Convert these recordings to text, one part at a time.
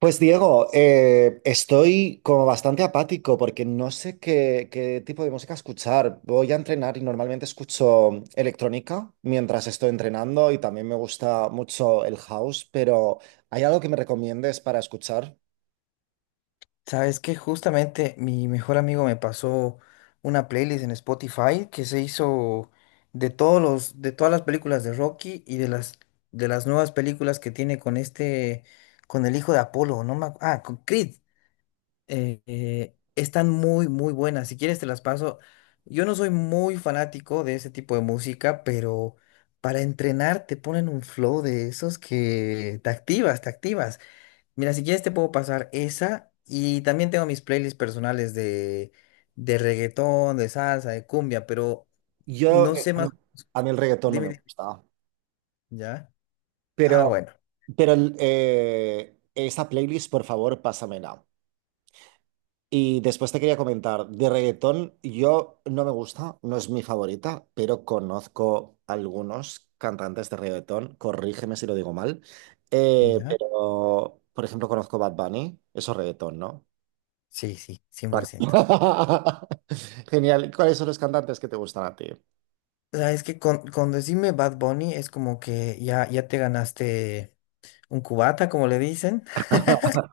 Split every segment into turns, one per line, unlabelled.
Pues Diego, estoy como bastante apático porque no sé qué tipo de música escuchar. Voy a entrenar y normalmente escucho electrónica mientras estoy entrenando y también me gusta mucho el house, pero ¿hay algo que me recomiendes para escuchar?
Sabes que justamente mi mejor amigo me pasó una playlist en Spotify que se hizo de de todas las películas de Rocky y de las nuevas películas que tiene con con el hijo de Apolo, no me acu- ah, con Creed. Están muy, muy buenas. Si quieres te las paso. Yo no soy muy fanático de ese tipo de música, pero para entrenar te ponen un flow de esos que te activas, te activas. Mira, si quieres te puedo pasar esa y también tengo mis playlists personales de reggaetón, de salsa, de cumbia, pero
Yo,
no sé más.
a mí el reggaetón no
Dime,
me
dime.
gusta,
¿Ya? Ah,
pero,
bueno.
pero esa playlist, por favor, pásamela. Y después te quería comentar, de reggaetón yo no me gusta, no es mi favorita, pero conozco algunos cantantes de reggaetón, corrígeme si lo digo mal,
¿Ya?
pero por ejemplo conozco Bad Bunny, eso es reggaetón, ¿no?
Sí, sí, cien
Vale.
por ciento.
Genial, ¿cuáles son los cantantes que te gustan a ti?
O sea, es que con decirme Bad Bunny es como que ya, ya te ganaste un cubata, como le dicen,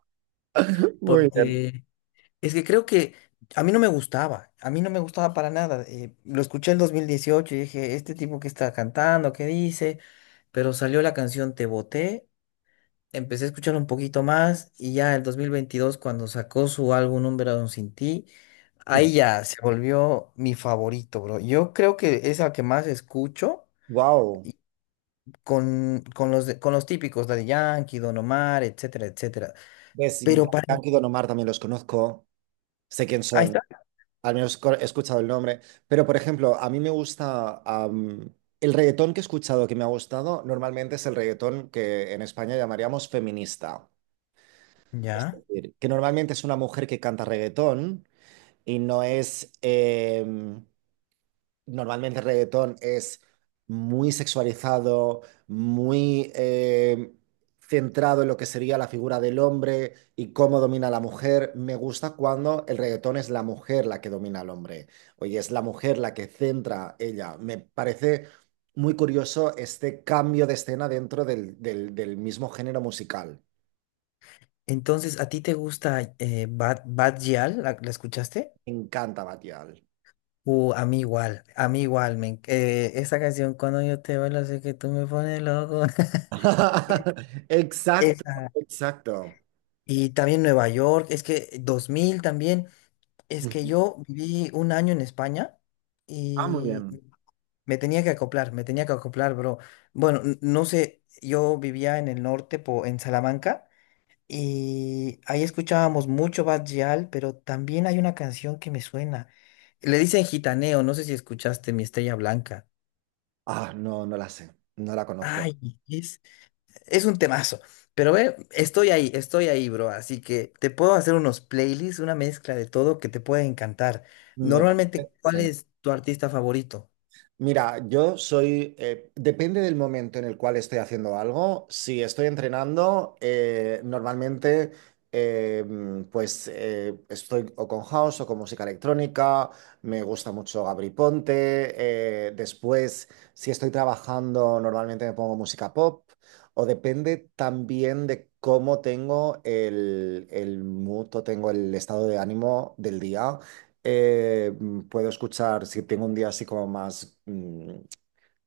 Muy bien.
porque es que creo que a mí no me gustaba, a mí no me gustaba para nada. Lo escuché en 2018 y dije, este tipo que está cantando, ¿qué dice? Pero salió la canción Te Boté, empecé a escuchar un poquito más y ya el 2022 cuando sacó su álbum Un Verano Sin Ti, ahí ya se volvió mi favorito, bro. Yo creo que es la que más escucho
Wow.
y con los típicos, Daddy Yankee, Don Omar, etcétera, etcétera.
Ves,
Pero para...
Dankid y Don Omar también los conozco, sé quién
Ahí está.
son. Al menos he escuchado el nombre. Pero, por ejemplo, a mí me gusta... el reggaetón que he escuchado que me ha gustado normalmente es el reggaetón que en España llamaríamos feminista. Es
Ya.
decir, que normalmente es una mujer que canta reggaetón y no es... normalmente el reggaetón es muy sexualizado, muy centrado en lo que sería la figura del hombre y cómo domina a la mujer. Me gusta cuando el reggaetón es la mujer la que domina al hombre. Oye, es la mujer la que centra ella. Me parece muy curioso este cambio de escena dentro del mismo género musical.
Entonces, ¿a ti te gusta Bad Gyal? La escuchaste?
Me encanta Batial.
A mí igual, a mí igual. Esa canción, cuando yo te bailo, sé que tú me pones loco.
Exacto,
Esa.
exacto.
Y también Nueva York, es que 2000 también, es que
Ujú.
yo viví un año en España
Ah, muy
y
bien.
me tenía que acoplar, me tenía que acoplar, bro. Bueno, no sé, yo vivía en el norte, en Salamanca, y ahí escuchábamos mucho Bad Gyal, pero también hay una canción que me suena. Le dicen Gitaneo, no sé si escuchaste Mi Estrella Blanca.
Ah, no, no la sé, no la conozco.
Ay, es, es un temazo. Pero ve, estoy ahí, bro. Así que te puedo hacer unos playlists, una mezcla de todo que te puede encantar.
Me
Normalmente,
parece
¿cuál
genial.
es tu artista favorito?
Mira, yo soy, depende del momento en el cual estoy haciendo algo. Si estoy entrenando, normalmente estoy o con house o con música electrónica. Me gusta mucho Gabri Ponte. Después, si estoy trabajando, normalmente me pongo música pop. O depende también de cómo tengo el mood o tengo el estado de ánimo del día. Puedo escuchar, si tengo un día así como más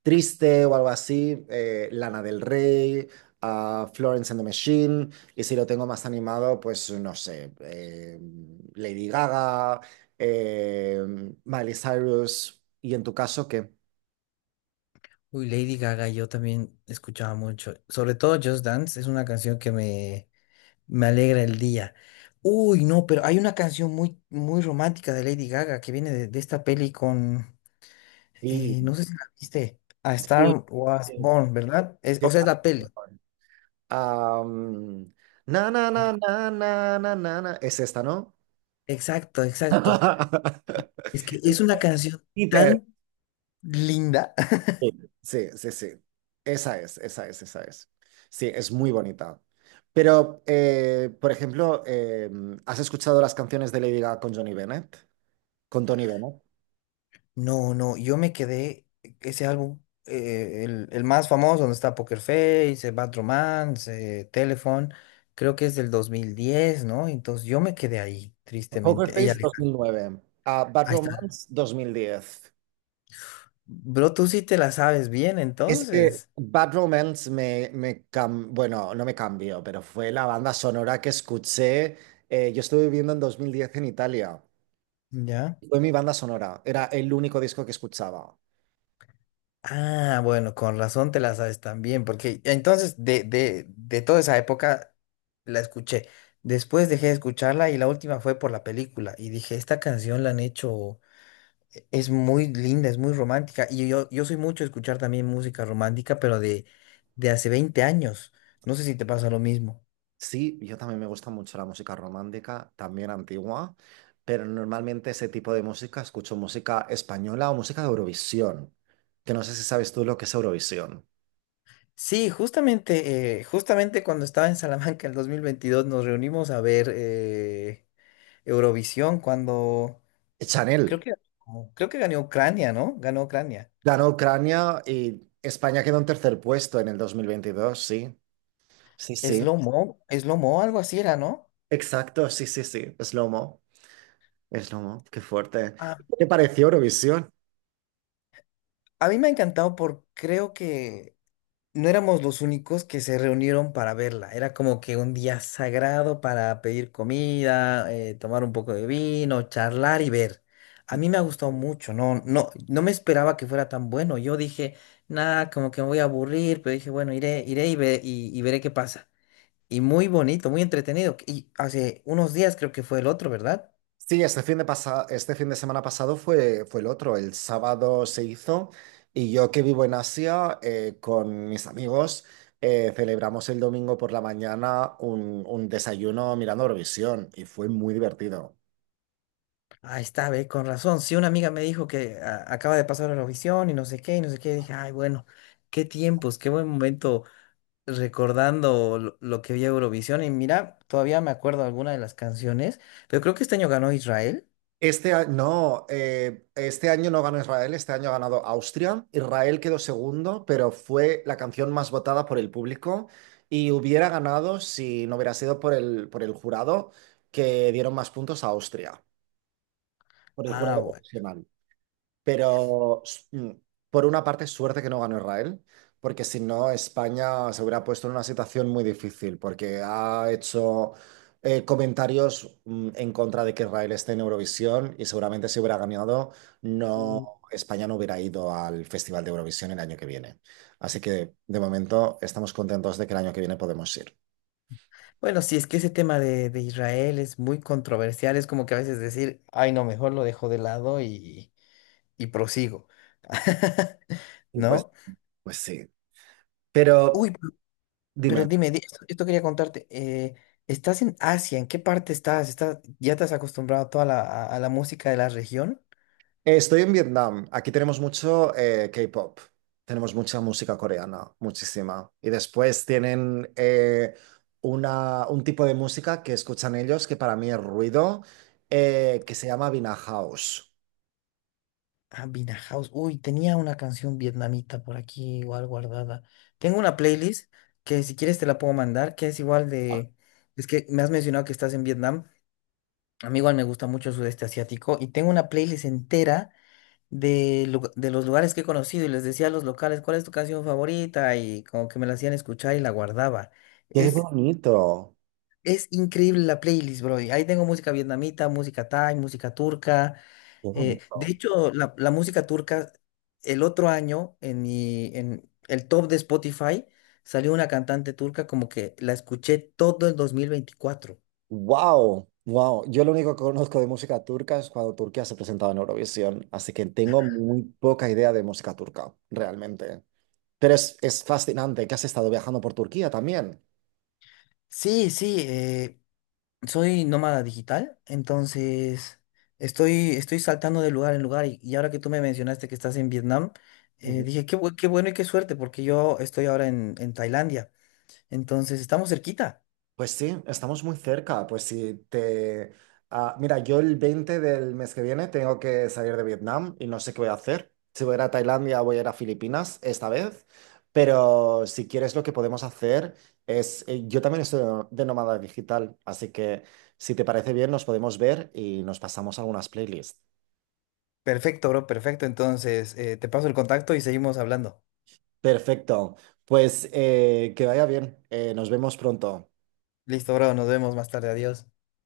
triste o algo así, Lana del Rey, a Florence and the Machine, y si lo tengo más animado, pues no sé, Lady Gaga, eh, Miley Cyrus, y en tu caso, ¿qué?
Uy, Lady Gaga, yo también escuchaba mucho. Sobre todo Just Dance, es una canción me alegra el día. Uy, no, pero hay una canción muy, muy romántica de Lady Gaga que viene de esta peli con,
Sí,
no sé si la viste, A
sí,
Star Was
sí,
Born, ¿verdad?
sí,
O sea, es
claro.
la peli.
Am, Na, na, na,
¿Cuál?
na, na, na, na, na. Es esta, ¿no?
Exacto, exacto. Es que es una canción
Hiper.
tan linda.
Sí, sí, sí. Sí. Esa es, esa es, esa es. Sí, es muy bonita. Pero, por ejemplo, ¿has escuchado las canciones de Lady Gaga con Johnny Bennett? Con Tony Bennett.
No, no, yo me quedé, ese álbum, el más famoso, donde está Poker Face, Bad Romance, Telephone, creo que es del 2010, ¿no? Entonces yo me quedé ahí,
Poker
tristemente. Ella,
Face 2009, ah, Bad
ahí está.
Romance 2010.
Bro, tú sí te la sabes bien,
Es que
entonces.
Bad Romance bueno, no me cambió, pero fue la banda sonora que escuché. Yo estuve viviendo en 2010 en Italia.
¿Ya?
Fue mi banda sonora. Era el único disco que escuchaba.
Ah, bueno, con razón te la sabes también, porque entonces de toda esa época la escuché. Después dejé de escucharla y la última fue por la película. Y dije, esta canción la han hecho, es muy linda, es muy romántica. Yo soy mucho de escuchar también música romántica, pero de hace 20 años. No sé si te pasa lo mismo.
Sí, yo también me gusta mucho la música romántica, también antigua, pero normalmente ese tipo de música escucho música española o música de Eurovisión, que no sé si sabes tú lo que es Eurovisión.
Sí, justamente, justamente cuando estaba en Salamanca en el 2022 nos reunimos a ver... Eurovisión cuando
Chanel
creo que creo que ganó Ucrania, ¿no? Ganó Ucrania.
ganó Ucrania y España quedó en tercer puesto en el 2022. Sí, sí, sí,
Slow Mo, Slow Mo, algo así era, ¿no?
exacto, sí, sí, sí, es Lomo, qué fuerte.
Ah,
¿Qué te pareció Eurovisión?
a mí me ha encantado porque creo que no éramos los únicos que se reunieron para verla. Era como que un día sagrado para pedir comida, tomar un poco de vino, charlar y ver. A mí me ha gustado mucho, no, no, no me esperaba que fuera tan bueno. Yo dije, nada, como que me voy a aburrir, pero dije, bueno, iré, y veré qué pasa. Y muy bonito, muy entretenido. Y hace unos días creo que fue el otro, ¿verdad?
Sí, este este fin de semana pasado fue el otro. El sábado se hizo y yo que vivo en Asia con mis amigos celebramos el domingo por la mañana un desayuno mirando Eurovisión y fue muy divertido.
Ahí está, ve, con razón. Sí, una amiga me dijo que acaba de pasar a Eurovisión y no sé qué, y no sé qué. Dije, ay, bueno, qué tiempos, qué buen momento recordando lo que vi a Eurovisión. Y mira, todavía me acuerdo alguna de las canciones, pero creo que este año ganó Israel.
Este año no ganó Israel, este año ha ganado Austria. Israel quedó segundo, pero fue la canción más votada por el público y hubiera ganado si no hubiera sido por por el jurado que dieron más puntos a Austria. Por el
Ah,
jurado
bueno.
profesional. Pero s- mm, por una parte, suerte que no ganó Israel, porque si no, España se hubiera puesto en una situación muy difícil, porque ha hecho comentarios en contra de que Israel esté en Eurovisión y seguramente si hubiera ganado, no,
Mm.
España no hubiera ido al Festival de Eurovisión el año que viene. Así que de momento estamos contentos de que el año que viene podemos ir.
Bueno, sí, es que ese tema de Israel es muy controversial. Es como que a veces decir, ay, no, mejor lo dejo de lado y prosigo.
Y pues,
¿No?
pues sí.
Uy,
Pero
pero
dime.
dime, esto, esto quería contarte. ¿Estás en Asia? ¿En qué parte estás? ¿Estás, ya te has acostumbrado a a la música de la región?
Estoy en Vietnam. Aquí tenemos mucho K-pop. Tenemos mucha música coreana, muchísima. Y después tienen un tipo de música que escuchan ellos, que para mí es ruido, que se llama Vina House.
Ah, Vina House. Uy, tenía una canción vietnamita por aquí igual guardada. Tengo una playlist que si quieres te la puedo mandar, que es igual de... Es que me has mencionado que estás en Vietnam. A mí igual me gusta mucho el sudeste asiático y tengo una playlist entera de los lugares que he conocido y les decía a los locales cuál es tu canción favorita y como que me la hacían escuchar y la guardaba.
¡Qué
Es
bonito!
Es increíble la playlist, bro. Y ahí tengo música vietnamita, música thai, música turca.
¡Qué
De
bonito!
hecho, la música turca, el otro año, en el top de Spotify, salió una cantante turca como que la escuché todo el 2024.
¡Wow! ¡Wow! Yo lo único que conozco de música turca es cuando Turquía se presentaba en Eurovisión, así que tengo muy poca idea de música turca, realmente. Pero es fascinante que has estado viajando por Turquía también.
Sí, sí, soy nómada digital, entonces estoy saltando de lugar en lugar. Y ahora que tú me mencionaste que estás en Vietnam, dije, qué bueno y qué suerte, porque yo estoy ahora en Tailandia. Entonces, estamos cerquita.
Pues sí, estamos muy cerca. Pues si te... ah, mira, yo el 20 del mes que viene tengo que salir de Vietnam y no sé qué voy a hacer. Si voy a ir a Tailandia, voy a ir a Filipinas esta vez. Pero si quieres, lo que podemos hacer es... Yo también estoy de nómada digital, así que si te parece bien, nos podemos ver y nos pasamos algunas playlists.
Perfecto, bro, perfecto. Entonces, te paso el contacto y seguimos hablando.
Perfecto. Pues que vaya bien. Nos vemos pronto.
Listo, bro, nos vemos más tarde. Adiós.